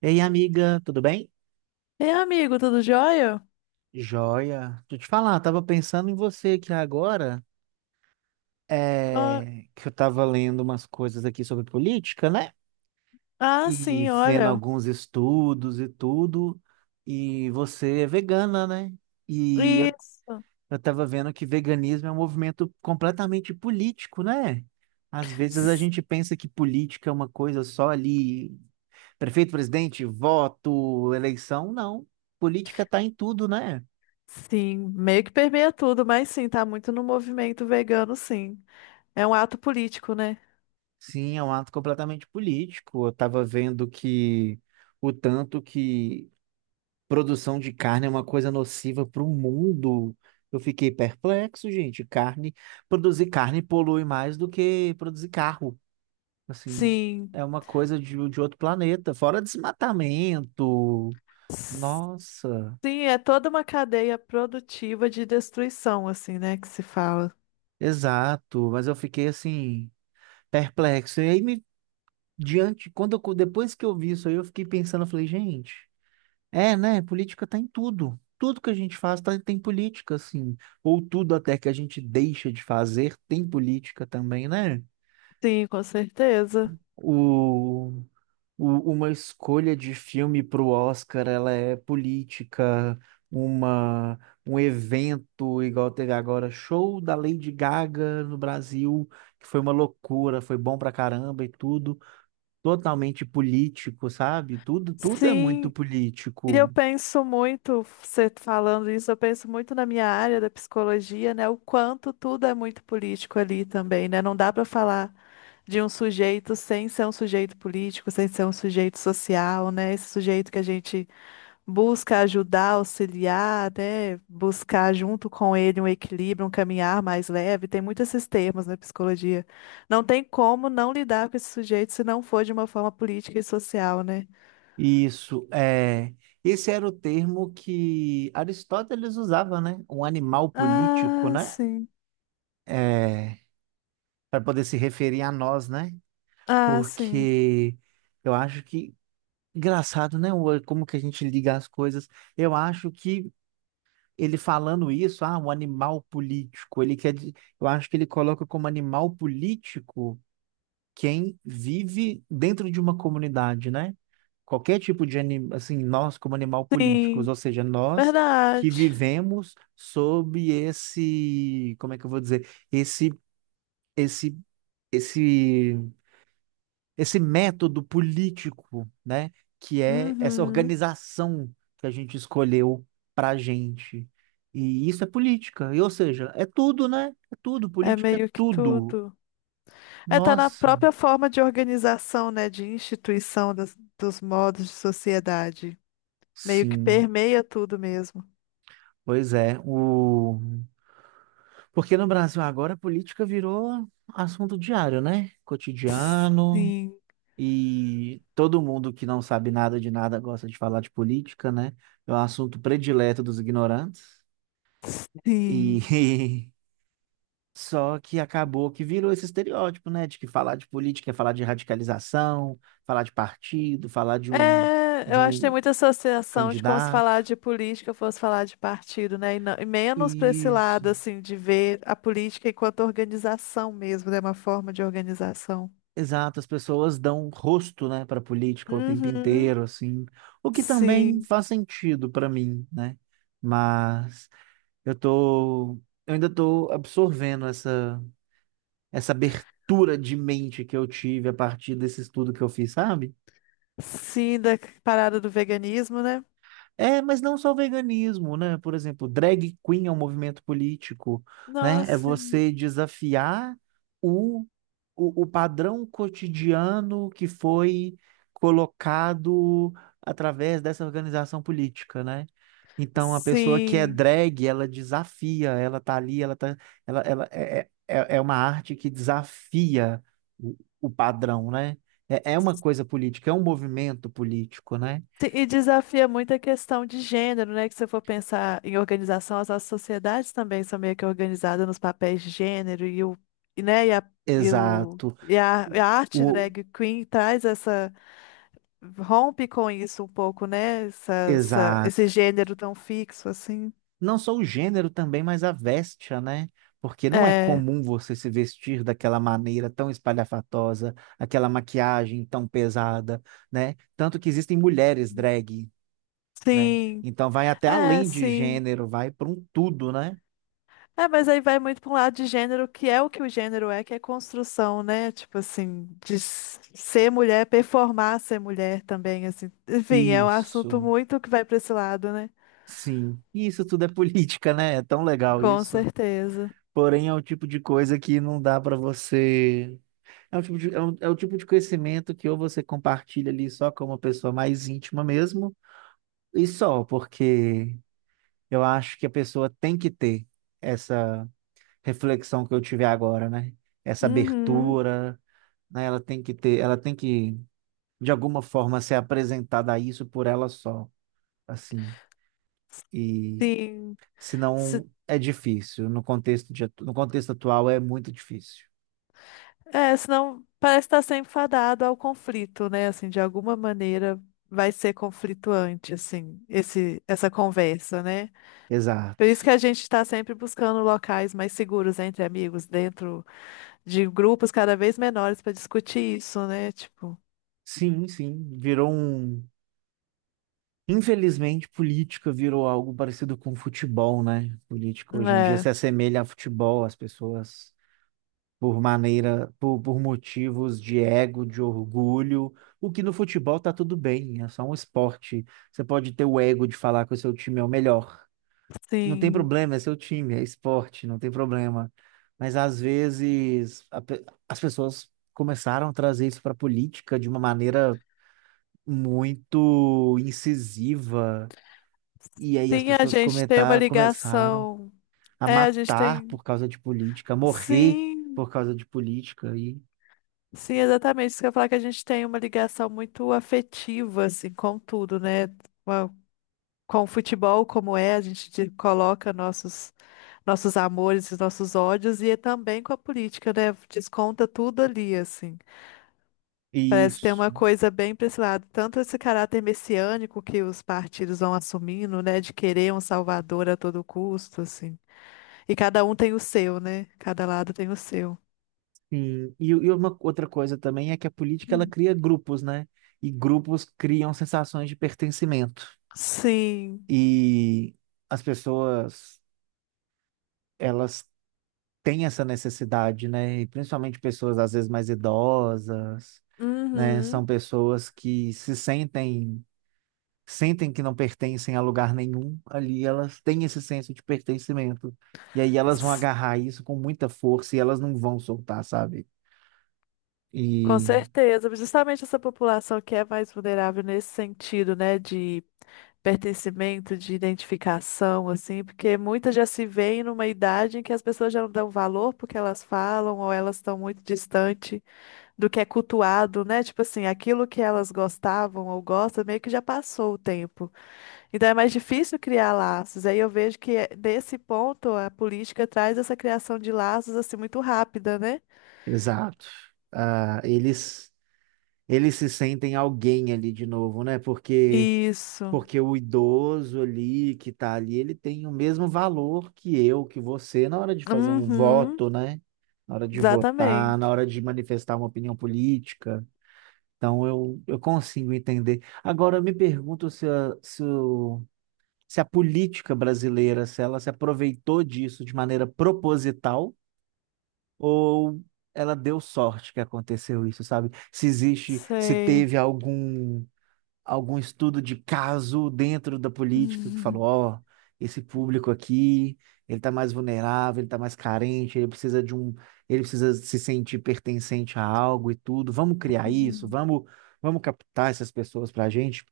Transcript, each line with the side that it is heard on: right: Ei, amiga, tudo bem?
left: Ei, amigo, tudo jóia?
right: Joia. Deixa eu te falar, tava pensando em você aqui agora,
left: Ó,
right: que eu tava lendo umas coisas aqui sobre política, né?
left: ah,
right: E
left: sim,
right: vendo
left: olha.
right: alguns estudos e tudo, e você é vegana, né? E eu,
left: Isso.
right: eu tava vendo que veganismo é um movimento completamente político, né? Às vezes a
left: S-
right: gente pensa que política é uma coisa só ali, prefeito, presidente, voto, eleição, não. Política tá em tudo, né?
left: Sim, meio que permeia tudo, mas sim, tá muito no movimento vegano, sim. É um ato político, né?
right: Sim, é um ato completamente político. Eu estava vendo que o tanto que produção de carne é uma coisa nociva para o mundo. Eu fiquei perplexo, gente. Carne, produzir carne polui mais do que produzir carro. Assim,
left: Sim.
right: é uma coisa de outro planeta, fora desmatamento.
left: S-
right: Nossa,
left: Sim, é toda uma cadeia produtiva de destruição, assim, né, que se fala.
right: exato. Mas eu fiquei assim, perplexo. E aí me diante, quando eu- depois que eu vi isso aí, eu fiquei pensando, eu falei, gente. É, né? Política tá em tudo. Tudo que a gente faz tá- Tem política, assim. Ou tudo até que a gente deixa de fazer tem política também, né?
left: Sim, com certeza.
right: O, uma escolha de filme para o Oscar, ela é política. Uma, Um evento, igual teve agora, show da Lady Gaga no Brasil, que foi uma loucura, foi bom pra caramba e tudo. Totalmente político, sabe? Tudo, tudo é
left: Sim,
right: muito
left: e eu
right: político.
left: penso muito, você falando isso, eu penso muito na minha área da psicologia, né? O quanto tudo é muito político ali também, né? Não dá pra falar de um sujeito sem ser um sujeito político, sem ser um sujeito social, né? Esse sujeito que a gente busca ajudar, auxiliar, né? Buscar junto com ele um equilíbrio, um caminhar mais leve. Tem muitos esses termos na psicologia. Não tem como não lidar com esse sujeito se não for de uma forma política e social, né?
right: Isso, é, esse era o termo que Aristóteles usava, né? Um animal político,
left: Ah,
right: né?
left: sim.
right: É, para poder se referir a nós, né?
left: Ah, sim.
right: Porque eu acho que, engraçado, né? Como que a gente liga as coisas. Eu acho que ele falando isso, ah, um animal político, eu acho que ele coloca como animal político quem vive dentro de uma comunidade, né? Qualquer tipo de animal, assim, nós como animal políticos,
left: Sim.
right: ou seja, nós
left: Verdade.
right: que vivemos sob esse, como é que eu vou dizer, esse, esse, esse método político, né? Que é essa
left: Uhum.
right: organização que a gente escolheu para a gente. E isso é política, e, ou seja, é tudo, né? É tudo,
left: É
right: política é
left: meio que
right: tudo.
left: tudo. É, tá na
right: Nossa,
left: própria forma de organização, né, de instituição dos modos de sociedade. Meio que
right: sim.
left: permeia tudo mesmo.
right: Pois é, o... Porque no Brasil agora a política virou assunto diário, né? Cotidiano,
left: Sim,
right: e todo mundo que não sabe nada de nada gosta de falar de política, né? É um assunto predileto dos ignorantes. E
left: sim.
right: só que acabou que virou esse estereótipo, né? De que falar de política é falar de radicalização, falar de partido,
left: É,
right: de
left: eu acho que tem
right: um
left: muita associação de como se
right: candidato.
left: falar de política fosse falar de partido, né? E, e menos para esse
right: E
left: lado, assim, de ver a política enquanto organização mesmo, né? Uma forma de organização.
right: exato, as pessoas dão rosto, né, para política o tempo
left: Uhum.
right: inteiro, assim, o que também
left: Sim,
right: faz sentido para mim, né? Mas eu tô, eu ainda tô absorvendo essa abertura de mente que eu tive a partir desse estudo que eu fiz, sabe?
left: sim, da parada do veganismo, né?
right: É, mas não só o veganismo, né? Por exemplo, drag queen é um movimento político, né? É
left: Nossa, sim.
right: você desafiar o, o padrão cotidiano que foi colocado através dessa organização política, né? Então, a pessoa que é
left: Sim.
right: drag, ela desafia, ela tá ali, ela tá, ela é, é, é é uma arte que desafia o padrão, né? É, é uma coisa política, é um movimento político, né?
left: Sim, e desafia muito a questão de gênero, né? Que se você for pensar em organização, as nossas sociedades também são meio que organizadas nos papéis de gênero né? E a, e o,
right: Exato.
left: e a arte
right: O, o-
left: drag queen traz essa, rompe com isso um pouco, né? Esse
right: exato.
left: gênero tão fixo, assim.
right: Não só o gênero também, mas a vestia, né? Porque não é
left: É,
right: comum você se vestir daquela maneira tão espalhafatosa, aquela maquiagem tão pesada, né? Tanto que existem mulheres drag, né?
left: sim,
right: Então vai até
left: é,
right: além de
left: sim.
right: gênero, vai para um tudo, né?
left: É, mas aí vai muito para um lado de gênero, que é o que o gênero é, que é construção, né? Tipo assim, de ser mulher, performar ser mulher também, assim. Enfim, é um assunto
right: Isso,
left: muito que vai para esse lado, né?
right: sim. Isso tudo é política, né? É tão legal
left: Com
right: isso.
left: certeza.
right: Porém, é o tipo de coisa que não dá para você é um tipo é o tipo de conhecimento que ou você compartilha ali só com uma pessoa mais íntima mesmo, e só, porque eu acho que a pessoa tem que ter essa reflexão que eu tive agora, né? Essa
left: Uhum,
right: abertura, né? Ela tem que ter, ela tem que, de alguma forma, ser apresentada a isso por ela só, assim. E
left: sim. Se,
right: senão é difícil. No contexto atual é muito difícil.
left: é, senão parece estar sempre fadado ao conflito, né? Assim, de alguma maneira vai ser conflituante, assim, essa conversa, né? Por
right: Exato.
left: isso que a gente está sempre buscando locais mais seguros entre amigos, dentro de grupos cada vez menores para discutir isso, né? Tipo,
right: Sim, sim. Virou um. Infelizmente, política virou algo parecido com futebol, né? Política hoje em dia
left: é,
right: se assemelha a futebol, as pessoas, por motivos de ego, de orgulho, o que no futebol tá tudo bem, é só um esporte. Você pode ter o ego de falar que o seu time é o melhor. Não tem
left: sim.
right: problema, é seu time, é esporte, não tem problema. Mas às vezes a pe- as pessoas começaram a trazer isso para a política de uma maneira muito incisiva e aí
left: Sim, a gente tem uma
right: começaram
left: ligação.
right: a
left: É, a gente
right: matar
left: tem.
right: por causa de política, a morrer
left: Sim,
right: por causa de política. E
left: sim, exatamente. Isso que eu ia falar que a gente tem uma ligação muito afetiva, assim, com tudo, né? Uma- Com o futebol, como é, a gente coloca nossos, amores, os nossos ódios, e é também com a política, né? Desconta tudo ali, assim. Parece ter uma
right: isso.
left: coisa bem para esse lado, tanto esse caráter messiânico que os partidos vão assumindo, né, de querer um salvador a todo custo, assim. E cada um tem o seu, né? Cada lado tem o seu.
right: Sim. E uma outra coisa também é que a política ela
left: Hum.
right: cria grupos, né? E grupos criam sensações de pertencimento.
left: Sim.
right: E as pessoas, elas têm essa necessidade, né? E principalmente pessoas às vezes mais idosas, né?
left: Uhum.
right: São pessoas que se sentem sentem que não pertencem a lugar nenhum ali, elas têm esse senso de pertencimento. E aí elas vão
left: S-
right: agarrar isso com muita força e elas não vão soltar, sabe?
left: Com
right: E
left: certeza. Justamente essa população que é mais vulnerável nesse sentido, né, de pertencimento, de identificação, assim, porque muitas já se veem numa idade em que as pessoas já não dão valor porque elas falam ou elas estão muito distantes do que é cultuado, né? Tipo assim, aquilo que elas gostavam ou gostam, meio que já passou o tempo. Então é mais difícil criar laços. Aí eu vejo que nesse ponto a política traz essa criação de laços assim muito rápida, né?
right: exato. Ah, eles se sentem alguém ali de novo, né?
left: Isso.
right: Porque o idoso ali que tá ali, ele tem o mesmo valor que eu, que você na hora de fazer um
left: Uhum,
right: voto, né? Na hora de votar, na
left: exatamente.
right: hora de manifestar uma opinião política. Então eu consigo entender. Agora eu me pergunto se a política brasileira, se ela se aproveitou disso de maneira proposital ou ela deu sorte que aconteceu isso, sabe? Se existe, se
left: Sei.
right: teve algum estudo de caso dentro da política que falou, ó, esse público aqui, ele tá mais vulnerável, ele tá mais carente, ele precisa se sentir pertencente a algo e tudo. Vamos criar isso, vamos captar essas pessoas pra gente.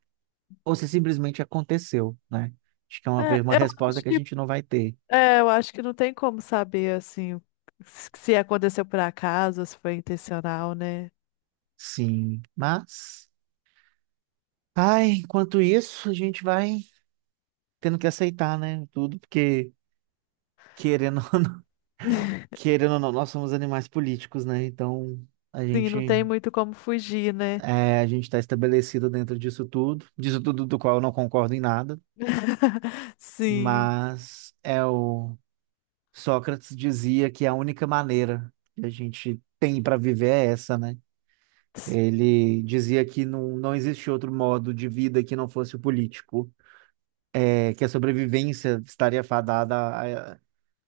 right: Ou se simplesmente aconteceu, né? Acho que é
left: É,
right: uma
left: eu
right: resposta
left: acho
right: que a
left: que,
right: gente não vai ter.
left: é, eu acho que não tem como saber assim se aconteceu por acaso, se foi intencional, né?
right: Sim, mas, ai, enquanto isso, a gente vai tendo que aceitar, né? Tudo, porque querendo querendo ou não, nós somos animais políticos, né? Então a
left: Sim,
right: gente
left: não tem muito como fugir, né?
right: é, a gente está estabelecido dentro disso tudo do qual eu não concordo em nada,
left: Sim.
right: mas é o Sócrates dizia que a única maneira que a gente tem para viver é essa, né? Ele dizia que não existe outro modo de vida que não fosse o político, é, que a sobrevivência estaria fadada a,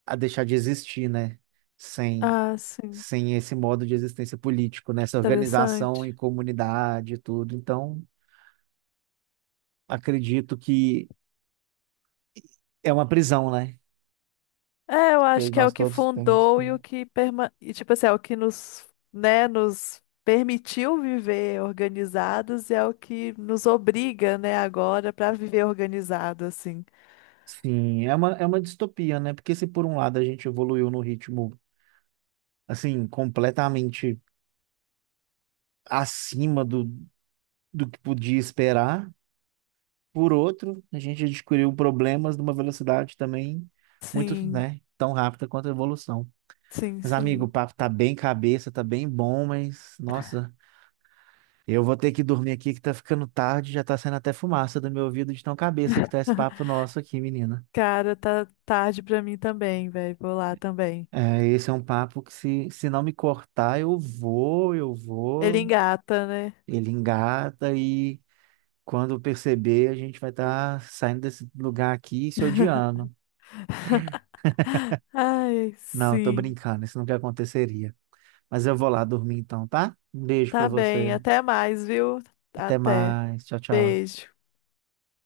right: a deixar de existir, né? Sem
left: Ah, sim.
right: sem esse modo de existência político, né? Essa organização
left: Interessante.
right: em comunidade e tudo. Então, acredito que é uma prisão, né?
left: É, eu
right: Que
left: acho que é o
right: nós
left: que
right: todos temos.
left: fundou e, tipo assim, é o que nos, né, nos permitiu viver organizados e é o que nos obriga, né, agora para viver organizado, assim.
right: Sim, é é uma distopia, né? Porque se por um lado a gente evoluiu no ritmo, assim, completamente acima do que podia esperar, por outro, a gente descobriu problemas numa velocidade também muito,
left: Sim,
right: né, tão rápida quanto a evolução.
left: sim,
right: Mas, amigo,
left: sim.
right: o papo tá bem cabeça, tá bem bom, mas, nossa, eu vou ter que dormir aqui que tá ficando tarde, já tá saindo até fumaça do meu ouvido de tão cabeça que tá esse papo nosso aqui, menina.
left: Cara, tá tarde pra mim também, velho. Vou lá também.
right: É, esse é um papo que se não me cortar, eu
left: Ele
right: vou,
left: engata, né?
right: ele engata e quando perceber, a gente vai estar saindo desse lugar aqui e se odiando.
left: Ai,
right: Não, tô
left: sim.
right: brincando, isso nunca aconteceria. Mas eu vou lá dormir então, tá? Um beijo pra
left: Tá bem,
right: você.
left: até mais, viu?
right: Até
left: Até.
right: mais. Tchau, tchau.
left: Beijo.